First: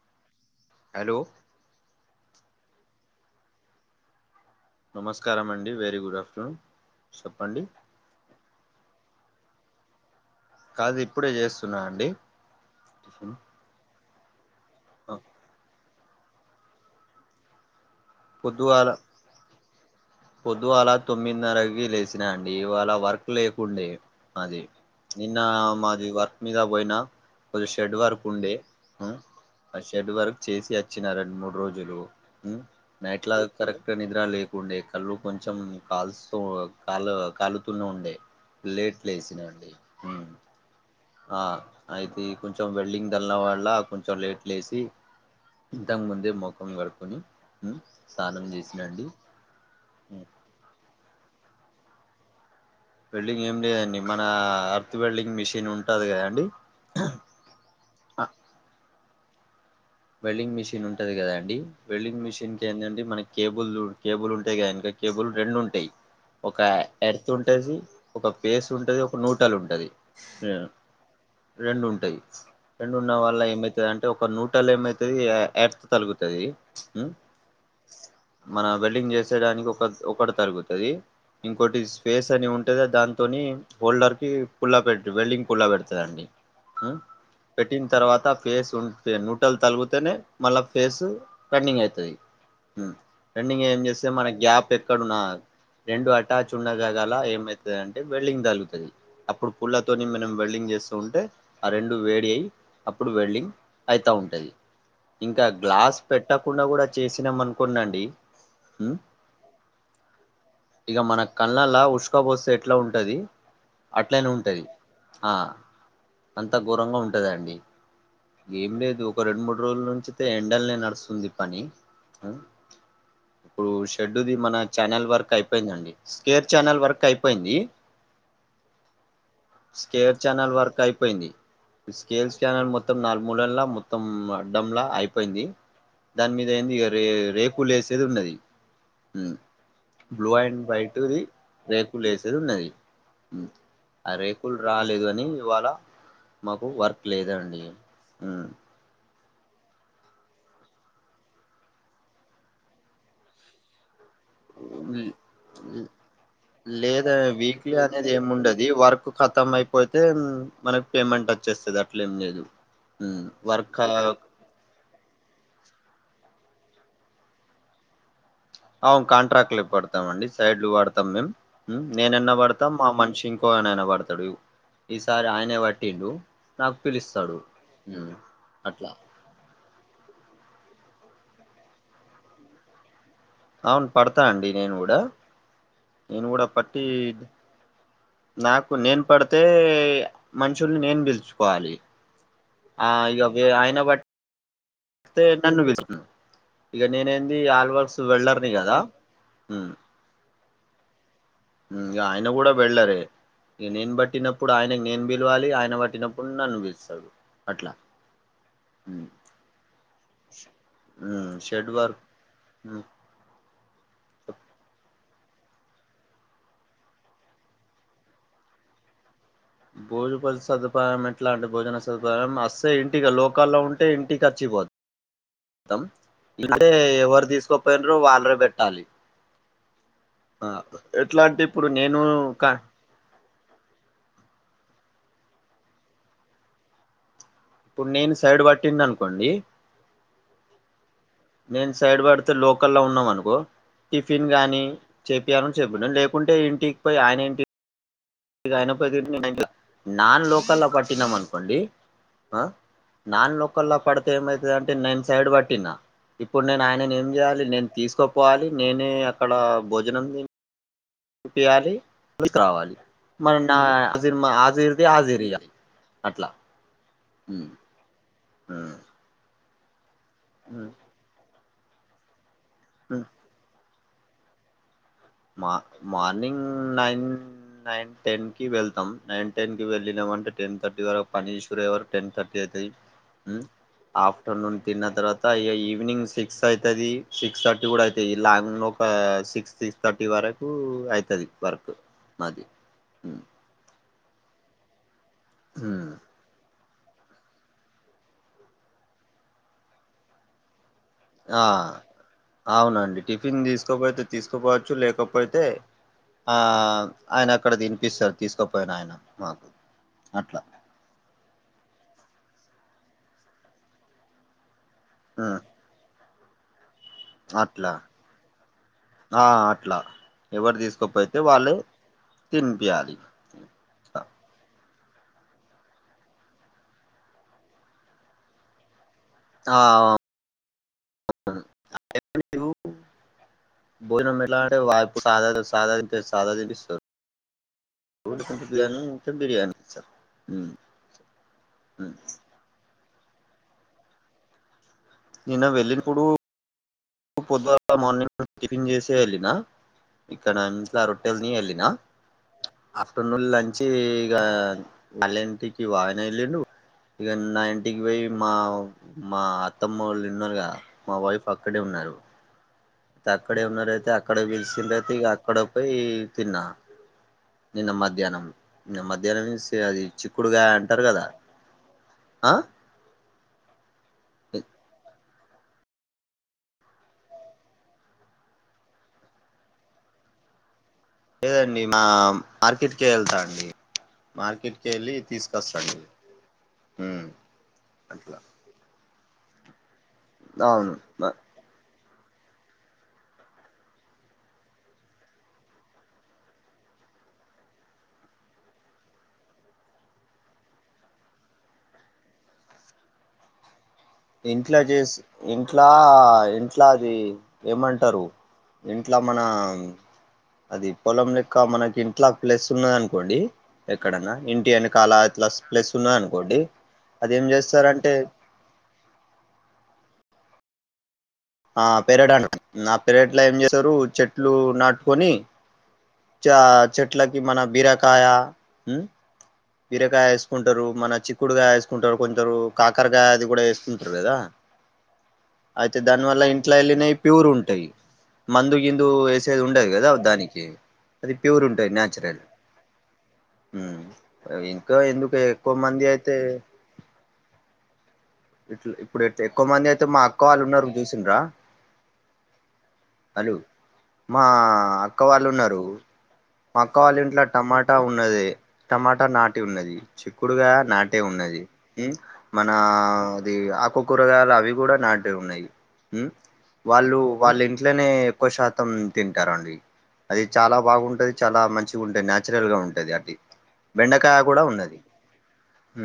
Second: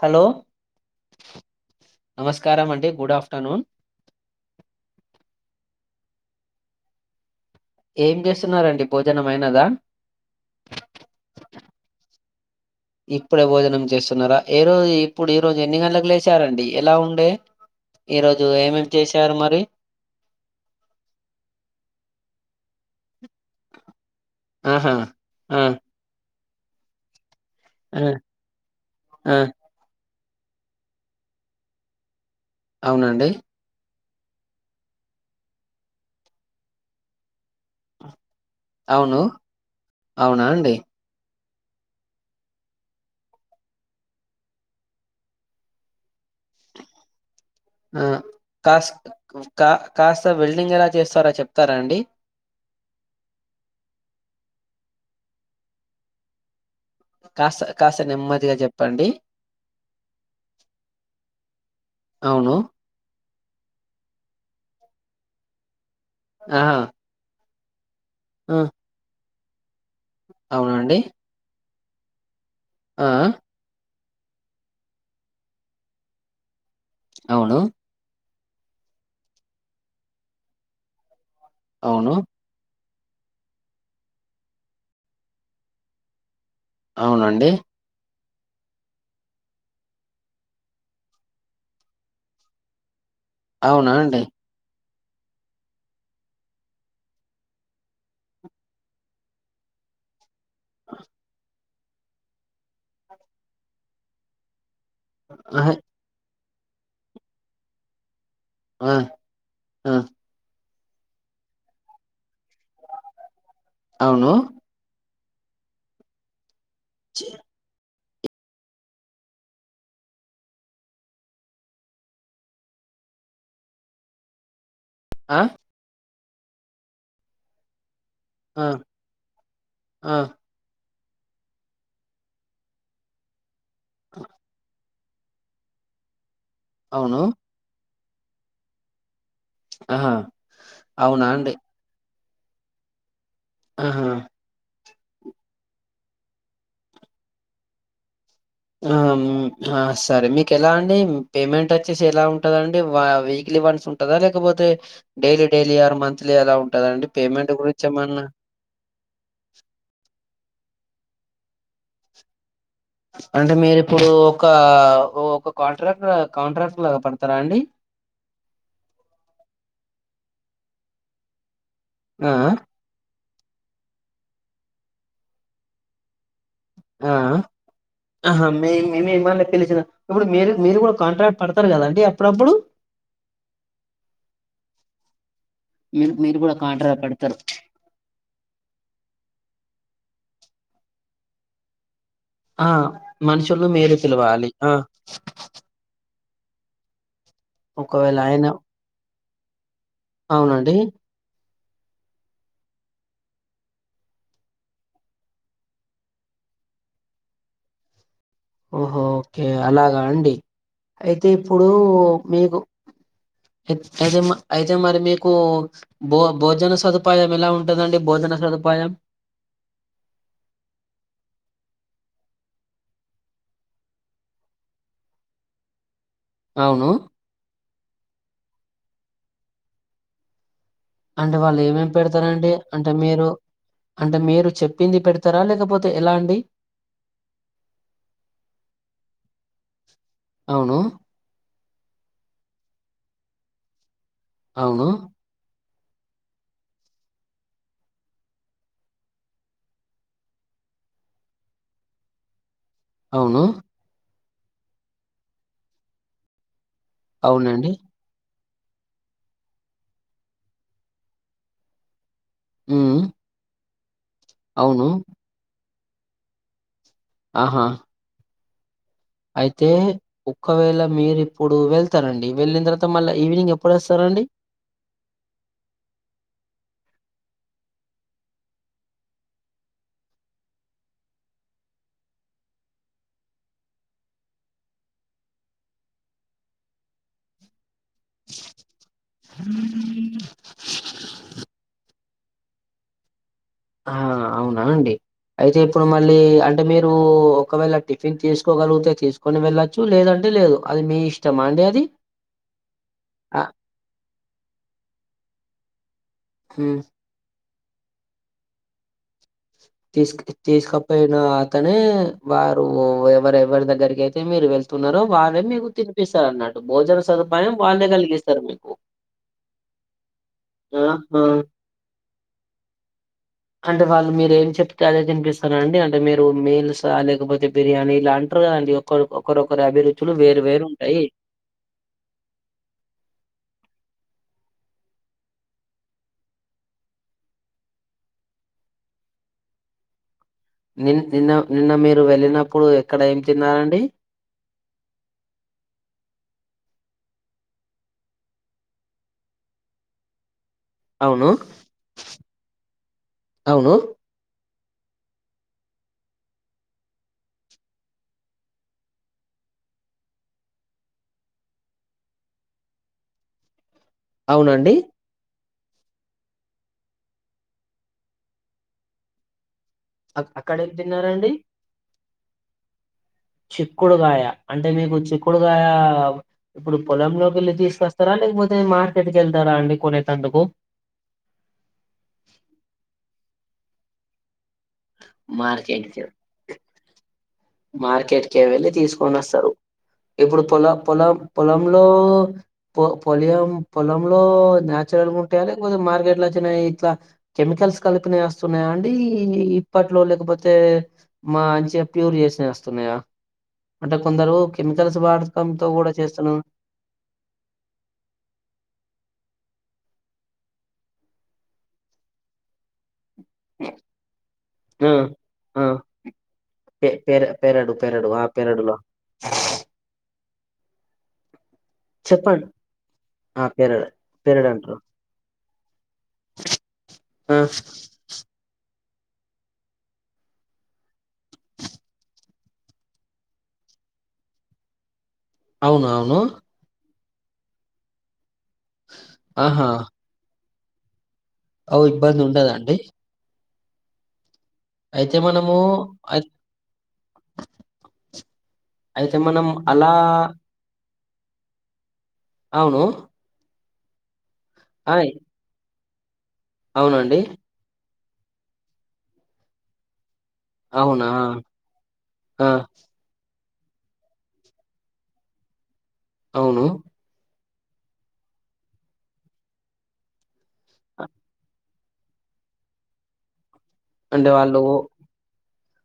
Hello hello నమస్కారం అండి good afternoon నమస్కారం అండి వెరీ గుడ్ ఆఫ్టర్నూన్ చెప్పండి ఏం చేస్తున్నారండి భోజనమైనదా కాదు ఇప్పుడే చేస్తున్నా అండి టిఫిన్ ఇప్పుడే భోజనం చేస్త సున్నార ఏ రోజు ఇప్పుడు ఈ రోజు ఎన్నిగంలకు లేసారండి ఎలా ఉండే ఈ రోజు పొద్దువిల ఏమేమి చేశారు మరి పొద్దువాల తొమ్మిదిన్నరకి లేసీనాండి ఇవాళ వర్క్ లేకుండే మాది ఆహా నిన్న ఆ మాది వర్క్ మీదాబొయినా కొంచదిం షెడ్ ఆ వర్క్ ఉండే ఆ షెడ్ వర్క్ చేసి వచ్చినారండి మూడు రోజులు అవునండి నైట్లా క్కర ఇ నిద్ర లేకుండే కళ్ళు కొంచెం కాల్స్త కాలు కాలుతూనే ఉండే లేట్లు అవును వేసినండి అవునా అండి ఆ అయితే కొంచెం వెల్డింగ్ దల్న వాళ్ల కొంచెం లేట్లు వసి ఇంతకు ముందే మొఖం కడుకొని ఉమ్ ఆ స్నానం కాస్ చేసినండి కా కాస్త బిల్డింగ్ ఎలా చేస్తారా చెప్తారా అండి వెల్డింగ్ ఏం లేదండి మన అర్త్ వెల్డింగ్ మిషిన్ ఉంటది కదాండి కాస్త కాస్త నెమ్మదిగా చెప్పండి వెల్డింగ్ మిషన్ ఉంటది కదా అండి వెల్డింగ్ అవును మిషిన్ కేందంటే మన కేబుల్ కేబుల్ ఉంటాయి కదా ఎనక కేబుల్ రెండు ఉంటాయి ఒక ఆహా ఎర్త్ వుంట్ టజీ ఒక ఆ పేస్ ఉంటది ఒక నోట్ టలు ఉంటది. అవునండి రెండు ఉంటాయి ఆ రెండున్న వాళ్ళ ఏమయితది అంటే టోకెన్ పట్టలు ఏమైతది ఎర్త్ తలుగుతది. ఉమ్ అవును మన వెల్డింగ్ చేసేడానికి ఒక ఒకటి తరుగుతది ఇంకోటి అవును స్పేస్ అని ఉంటది అద్ దాంతోని హోల్డర్ కి పుల్లా పెట్ వెల్డింగ్ పుల్లా పెడుతదండి ఉం అవునండి పెటిన్ తర్వాత ఫేస్ ఉంటేను ట్టలు తల్గుతేనే మళ్ళ ఫేస్ టర్నింగ్ అవుతది. ట్రెండింగ్గా ఏం అవునా చేస్తే అండి మన గ్యాప్ ఎక్ ఇక్కడు నా రెండు అటాచ్ ఉన్న జాగాల ఏమైతుంది అంటే వెల్డింగ్ దలుగుతుంది అప్పుడు పుల్లతోని మనం వెల్డింగ్ చేస్తూ ఉంటే ఆ రెండు వేడి అయ్యి అప్పుడు వెల్డింగ్ అయితా ఉం టది ఇంకా ఆహా గ్లాస్ పెట్ కుట్టకుండా కూడా చేసినాం అనుకున్నాండి ఆ ఆ ఇక మన కళ్ళలా ఉసుక పోస్తే ఎట్లా ఉంటది. అట్లనే అవును ఉంటాది. ఆ అన్ అంత ఘోరంగా చి- ఉంటదండి. ఏం లేదు ఒక రెండు మూడు రోజుల నుంచితే ఎండల్నే నడుస్తుంది పని ఉ ఇప్పుడు షెడ్డు ది మన చానల్ వర్క్ ఆ అయిపోయిందండి. స్కేర్ ఛానల్ వర్క్ అయిపోయింది. ఆ ఆ స్కేర్ చానల్ వర్కు అయిపో పోయింది స్కేల్ స్కానర్ మొత్తం మొత్తం నాలుగు మూడెల్లా మొత్ మొత్తం అడ్డం లా అయి పోయింది దాని మీద ఏంది ఇ రే అవును రేకులు లేసి చదు ఉండది ఆహా బ్లూ అండ్ వైట్ ఇది అవునా అండి రేకులేస్ దున్నది ఆహా అరేకుల్ రాల లేదు అని ఇవాళ మాకు వర్క్ లేదండి హ ఆ సరే మీకు ఎలా అండి పేమెంట్ వచ్చేసి ఎలా ఉంటుందండి వీక్లీ వన్స్ ఉంట ఉంటా లేకపోతే డైలీ డైలీ ఆర్ మంత్లీ అలా ఉంటందా అండి లేదా పేమెంట్ వీక్లీ గురించి అనేది ఏమన్నా ఏముండది మనకి పేమెంట్ వచ్చేస్తది అట్లే ఏం లేదు ఉమ్, అంటే వర్క్ మీరిప్పుడు ఒక ఒక కాంట్రాక్టర్ ఆ కాంట్రాక్ట్ లాగా పడతారా అండి. అవును కాంట్రాక్ట్ లు పడతాం అండి సైడ్లు వాడతాం మేము నేన ఎన్న ఆ పడతాం మా మనిషి కోనయన పడతాడు ఈసారి ఆయనే పట్టిండు నాకు ఆ పిలుస్తాడు ఉమ్, ఆహా మే అట్లా మేము తెలిసినా ఇప్పుడు మీరు మీరు కూడా కాంట్రాక్ట్ పడతారు కదా అంటడి అప్పుడప్పుడు అవును పడతా అండి నేను కూడా మీరు నేను మీరు కూడా పట్టి కాంట్రాక్ట్ పడతారు నాకు నేను పడితే మనుషులు నేను పిలుచుకోవాలి ఆ మనుషులు మీరు పిలవాలి ఆ స్తే నన్ను విలుస్తా ఇగ నేనే న్ ఆల్వాల్స్ ఒకవేళ ఆయన వెళ్ళర్ని కదా హ అవునండి ఆయన కూడా వెళ్ళరే ఇక నేను బట్టినప్పుడు ఆయనకు నేను పిలవాలి ఆయన పట్టినప్పుడు నన్ను పిలుస్తదు అట్లా ఓహో ఓకే అలాగా అండి అయితే ఇప్పుడు షెడ్ వర్క్ మీకు అయితే మా అయితే మరి మీకు భో భోజన సదుపాయం ఎలా ఉంటుందండి భోజన సదుపాయం భోజప సదుపాయం ఎట్లా అంటే భోజన సదుపాయం అస్తే ఇంటికి లోకల్లో ఉంటే ఇంటికి వచ్చిపోద్దు దం అంటే అవును ఎవరు తీసుకో పనరు వాళరు పెట్టాలి ఎట్లా అంటే వాళ్ళు ఇప్పుడు ఏమేమి నేను పెడతారంటడి అంటే మీరు అంటే మీరు చెప్ ప్పింది పెడతారా లేకపోతే ఎలా అండి ఇప్పుడు నేను సైడ్ పట్టింది అనుకోండి అవును నేను సైడ్ పడితే లోకల్ల్లో ఉన్నాం అనుకో టిఫిన్ గాని అవును చెప్యాను చెప్పిన లేకుంటే ఇంటికి పోయి ఆయన ఇంటి ఇక అయినపోయి నాన్ లోకల్ పట్టినాం అనుకోండి ఆ నాన్ అవును లోకల్లా పడ్ ఏమవుతుంది అంటే నేను సైడ్ పట్టిన ఇప్పుడు నేను ఆయన ఏం చేయాలి నేను అవునండి తీసుకోపోవాలి నేనే అక్కడ భోజనం పయాల రావాలి ఉమ్, మరి నా మా హజిర్ది అవును హజరీగ అట్ల ఆహా ఆ అయితే ఒక్కవేళ మీరు ఇప్ ఇప్పుడు వెళ్తరండి వెళ్ళిన తర్వాత ఉమ్. మళ్ళ ఈవినింగ్ ఏప్ ఎప్పుడేస్తరండి మార్నింగ్ నైన్ నైన్ టెన్ కి వెళ్తాం నైన్ టెన్ కి వెళ్ళినా అంటే టెన్ థర్టీ వరకు పనీశ్వరయ వరకు టెన్ థర్టీ అవుతది ఆఫ్టర్నూన్ తిన్న తర్వాత అ ఈవినింగ్ సిక్స్ ఐతది సిక్స్ థర్టీ కూడా అయితుంది లాంగ్ లో ఒక సిక్స్ థర్టీ వరకు ఐతది వర్క్ నాకి ఆ అవునా అండి అయితే ఇప్పుడు మళ్ళీ అ అంటే మీరు ఒకవేళ టిఫిన్ తీసుకోగలిగితే తీసుకుని వెళ్ళచ్చు లేదంటే లేదు అది మీ ఆ ఇష్టమా అండి అది? అవునండి టిఫిన్ ఆహ్, తీసుకోపోతే తీసుకుపోవచ్చు లేకపోయితే ఆ హ్మ్. అయన ఇక్కడ తినిపిస్తడు తీసుకుపోయిన ఆయన మాకు తీసు అట్లా తీసుకపోయినా అతనే వారు ఎవరెవరి దగ్గరకి అయితే మీరు వెళ్ తున్నరో ఉమ్, వారే మీకు తిన్ ప్పిస్స అన్నటు భోజన సదుపాయం అట్లా వాళ్ళే కలిగిస్తరు మీకు ఆ అట్లా ఎవరు తీసుకోపోయితే ఆహా! వాల్లె తినిపియాలి. మీరు ఏం చెప్తే అదే తినిపిస్తర అండి అంటే మీరు మెల్స్ ఆ లేకపోతే బిర్యానీ ఇలా అంటారు కదండి. ఒకలకు ఆ ఒకరొకరి అభిరుచులు వేరు వేరు ఉంటయి. భోజనం ఎట్లా అంటే వాపు సాధ సాధా సాధాతినిపిస్తారు. రోజుకో కొంచెం బిర్యానీ ఇంచెం బిర్యానీ సార్ నిన్ నిన్న నిన్న మీరు వెళ్ళినప్పుడు అక్ అక్కడ ఏం తిన్నారండి. నిన్న వెళ్ళినప్పుడు పొద్దుగల మార్నింగ్ టిఫిన్ చేసే వెళ్ళిన ఇక్కడ ఇలా అవును రొట్టెల్ని వెళ్ళిన ఆఫ్టర్నూన్ లంచి అవును ఇగా వాళ్ళ ఇంటికి వాయిన ఎల్లిండు ఇక నా ఇంటికి పోయి మా మా అత్తమ్మ వాళ్ళున్నారుగాద మా వైఫ్ అక్క క్కడే ఉన్నారు తక్కడే ఉన్నరైత్ అక్కడ వెలిసింది అవునండి అయితే అక్కడ పోయి తిన్నా నిన్న మధ్యాహ్నం నిన్న మధ్యాహ్నం స అ అది అక్ చిక్కుడుగాయ అక్కడ ఏం అంటారు కదా తిన్నారండి ఆ చిక్కుడుగాయ అంటే మీకు చిక్కు చిక్కుడుగయా ఇప్పుడు పొలంలోకి వెళ్ళి తీసుకొస్తారా లేకపోతే మార్కెట్కి వెళ్తారా అండి కొనేటందుకు లేదండి మా మార్కెట్కే వేళ్తా అండి. మార్కెట్ కేళ్ళి తీసుకొస్తాండి మార్కెట్ ఊ మార్కెట్కె వెళ్లి తీసు కొనొస్తారు. ఇప్పుడు పొల అవును పొల పొలం లో పోలియంపొలంలో న్యాచురల్ ఉంటాయా లేకపోతే మార్కెట్ లో వచ్చినయ ఇట్లా కెమికల్స్ కలిపినయి వస్తున్నాయా అండీ ఇప్పట్లో లేకపోతే మా మంచి ప్యూర్ చే నే వస్స్తున్నాయా ఇంట్లా చేసి ఇంట్లా కూడా చేస్తున్నారు ఇంట్లా అది ఏమంటారు ఇంట్లో మన అది పొలం లెక్క మనకి ఇంట్ల ప్లేస్ ఉన్నది. అనుకోండి ఎక్కడన్నా ఇంటి ఆ యనకాల ఇట్ల ఆ ప్లస్ ఉన్న అనుకోండి పె అది పెర ఏం పెరడు చేస్తారంటే పెరడు ఆ పెరడులో [inaudible] ఆ పేరడ్ అంట చెప్పండి ఆ పేరట్ల ఏం ఆ చేస్తారు పెరడు చెట్లు పెరడు అంటారు నాటుకొని చ చెట్లకి ఆ మన బీరకాయ ఉ బీరకాయ వేసుకుంటారు. మన చిక్కుడుగాయ వేసుకుంటారు. కొందరు కాకరకాయ అది కూడా వేసుకుంటారు కదా అయితే అవును దాని అవును వల్ల ఇంట్లోఎల్లినే ప్యూర్ ఉంటాయి మందు గిందు వేసేది ఉండదు కదా దానికి అది ప్యూర్ అఓ ఇబ్బంది ఉండదండి మ్ ఇంకా ఎందుకు అయితే ఎక్కువ మనము మంది అయితే అయి ఇ ఇప్పుడు అయితే మనం ఎక్కువ మంది అయితే అలా మా అక్క వాళ్ళు ఉన్నారు మీస్ [inaudible] రా అవును మా అక్క ఆయ్ వాళ్ళు ఉన్నారు మా అక్క వాళ్ళ అవునండి ఇంట్లో టమాటా ఉం ఉన్నది. టమాటా నాటి ఉన్నది. కుడుగా నాటే అవునా ఉన్నది హు ఆ మన అది ఆకు కూరగాయలు అవి కూడా నాటిే ఉన్నాయి హు అవును వాళ్ళు వాళ్ళ ఇట్లనే ఎక్కువ శాతం తింటారండి అది చాలా బాగుంటది చాలా మంచిగా ఉంటాయి నచురల్ గా ఉంటది అది బెండకాయ అంటే కూడా వాళ్ళు ఉన్నది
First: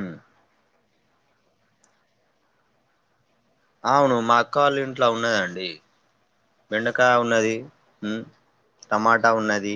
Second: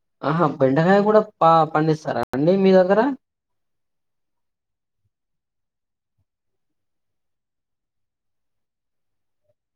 ఉమ్, ఆహా బెండకాయ కూడా పా పండిస్తారా అండి మీ దగ్గర అవును మా అక్క వాళ్ళ ఇంట్లో ఉన్నదండి బెండకాయ ఉన్నది మ్ టమాటా ఉన్నది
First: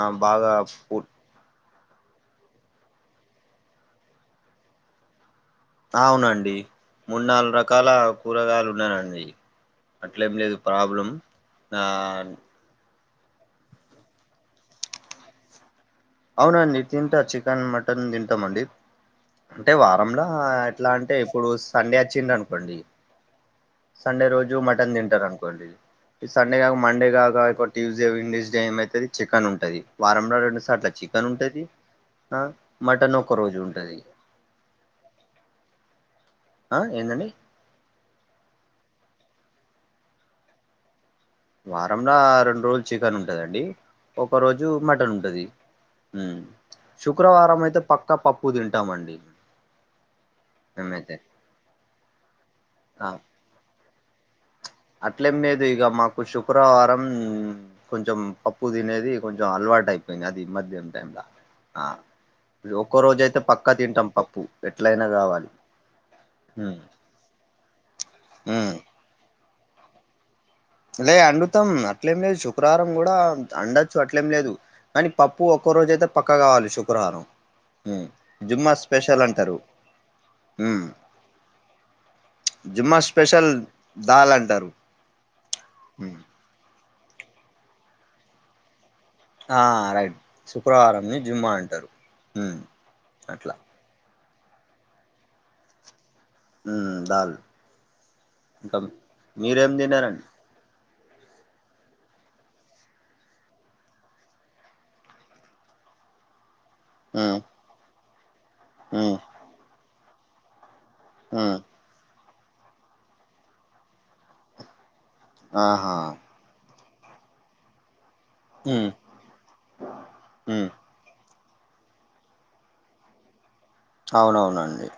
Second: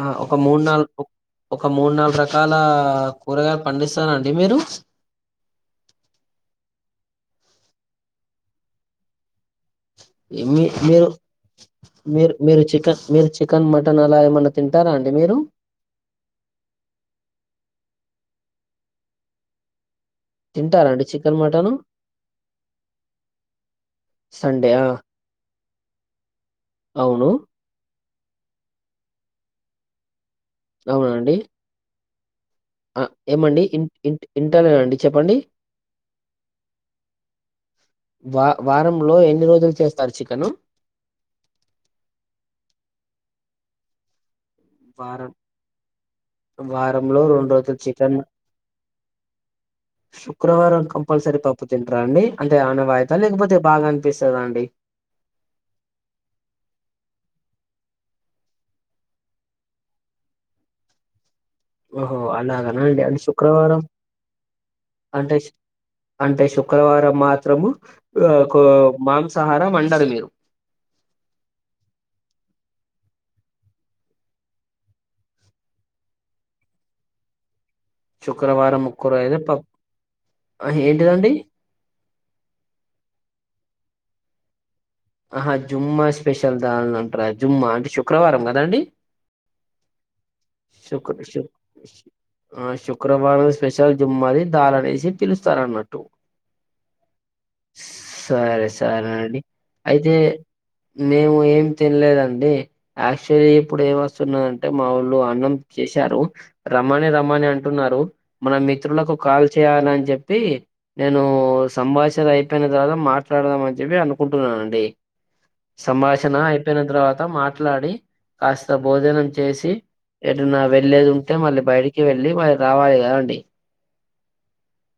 ఆ ఒక బాగా మూడు నాలుగు పు- ఒక మూడు నాలుగు రకాల కూరగాయలు పండిస్తరా అండి మీరు అవునండి మూడు నాలుగు రకాల కూరగాయలు ఉన్నాయండి మీ మీరు ఆ మీర్ మీరు చికన్ మీరు చికెన్ మటన్ అలా ఏమన్నా తింటారా అండి మీరు అవునండి తింటా చికెన్ మటన్ తింటాంమండి అంటే వా లా తింటారా ఎట్లా అండి అంటే చికెన్ ఇప్పుడు మటన్ సండే వచ్చిందనుకోండి సండే రోజు మటన్ తింటారనుకోండి సండే గక మండే అవును గక ఎక్కువ ట్యూస్ డే వెడ్స్నాస్ డే ఏం అయిది చికెన్ ఉంటది వారంల రెండు సార్ చికేన్ అవునండి ఉంటది ఆ మటన్ ఒక రోజు ఏమండి ఇ ఇన్ ఉంటది ఇం ఇంటాలేనండి చెప్పండి ఆ ఏందండి వా వారంలో ఎ ఎన్ని రోజులు చేస్తారు చికెను వారంలో రెండు రోజులు చికెన్ ఉంటందండి ఒ వారం ఉమ్. వారంలో రెండు శుక్రవారం రోజులు అయితే పక్కా చికెన్ పప్పు తింటామండి శుక్రవారం మేమైతే కంపల్సరీ పప్పు తింటారా అండి అంటే ఆ ఆనవాయితా లేకపోతే బాగా అనిపిస్త ేదాండి అట్లేం లేదు ఇగ మాకు శుక్రవారం, కొంచెం పప్పు తినేది, కొంచెం అలవాటు అయిపోయింది. అది మద్యం టైమ్లా ఓహో అలాగన అండి అంటే శుక్రవారం, తింటాం పప్పు ఎట్లయినా అంటే కావాలి అంటే ఉమ్ శుక్రవారం మాత్రము ఆ ఉమ్. మాంస్ సహారా వండార్ మీర్ లే అండుతాం అట్లేం లేదు శుక్రవారం కూడా అండచ్చు, అట్లేం లేదు కానీ పప్పు ఒక్కో రోజ అయితే పక్క కావాలి శుక్రవారం. ఉమ్ జుమ్మా శుక్రవారం ముక్కరు స్పెషల్ అయితే అంటారు ప ఏంటిదండి జిమ్మా స్పెషల్ దాల్ అంటరు ఆహా జుమ్మ స్పెషల్ దాల్ం న్ రజుమ్మ అంటే శుక్రవారం కదండి. ఆ రైట్ శుక్ర శుక్రవారంని శు జుమ్మా అంటారు ఉమ్ ఆ శుక్రవారం అట్లా స్పెషల్ జుమ్ మాది దాలలేసి పిలుస్తారన్నట్టు హు దల్ సరే ఇంకా సరే అండి మీరేం అయితే తన్నారండి మేము ఏం తినలేదండి యాక్చువల్లీ ఇప్పుడు ఏమి వస్తున్నదంటే మా ఊ ళ్ళు అన్నం చేశారు రమ్మని ఉమ్ రమ్మని అంటున్నారు మన మిత్రులకు ఉమ్ కాల్ చేయాలని చెప్ పి నేను ఉమ్ సంభాషణ అయి చెపోయిన తర్వాత మాట్లాడదాం అని చెప్పి అనుకుంటున్నానండి ఆహా సంభాషణ అయి పోయిన తర్వాత మాట్లాడి కాస్త ఉమ్ భోజనం చేసి ఎటున్న ఉమ్ వెళ్ళేద్ అంటే మళ్ళీ బయటికి వెళ్ళి మళ్ళీ రావాలి కదండి అవునవునండి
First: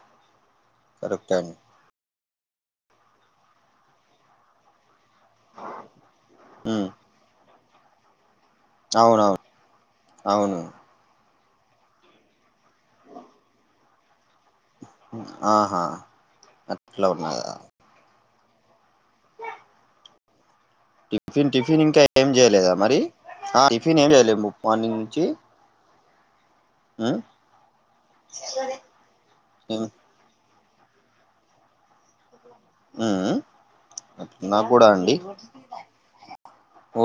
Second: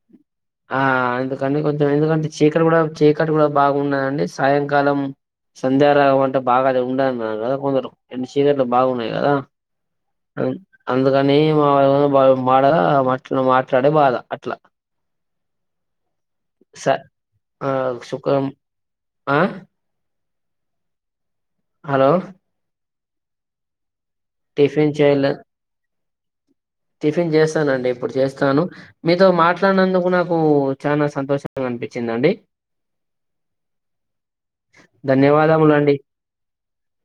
ఆ కరెక్టే అండి అందుకని కొంచెం ఎందుకంటి చీకటి కూడా చీకటి కూడా బాగున్నాదండి సాయంకాలం సంధ్యారాగం అంట బాగా ఉమ్ ఉండద్ అన్నారు కొందరు రెండు చీకట్లు బాగున్నాయి కదా అవునవును అవును అందుక కాని వాడు మాడగా అట్ మాట్లాడే బాధ అట్లా ఆహా స అట్లా ఉన్నదా ఆ సుఖం ఆ టిఫిన్ టిఫిన్ ఇంకా హలో ఏం చేయలేదా మరి ఆ టిఫన్ ఏం చేయలే ము టిఫిన్ మార్నింగ్ నుంచి చేయలే ఉమ్ టిఫిన్ చేస్తానండి ఇప్పుడు చేస్తాను మీతో ఉమ్ మాట్లాడినందుకు నాకు చానా సంతోషంగా అనిపించిందండి హుమ్ నా గుడా అండి ధన్యవాదములండి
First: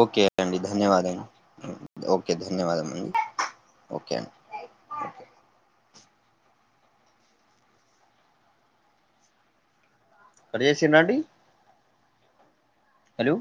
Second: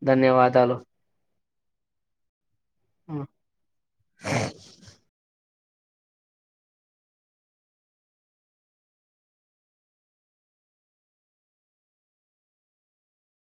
ఓకే అండి ధన్యవాదాలు ధన్యవాదం ఓకే దే ధన్యవాదము అండి ఓకే అండి ఓకే కడుచేసిన్రాండి హలో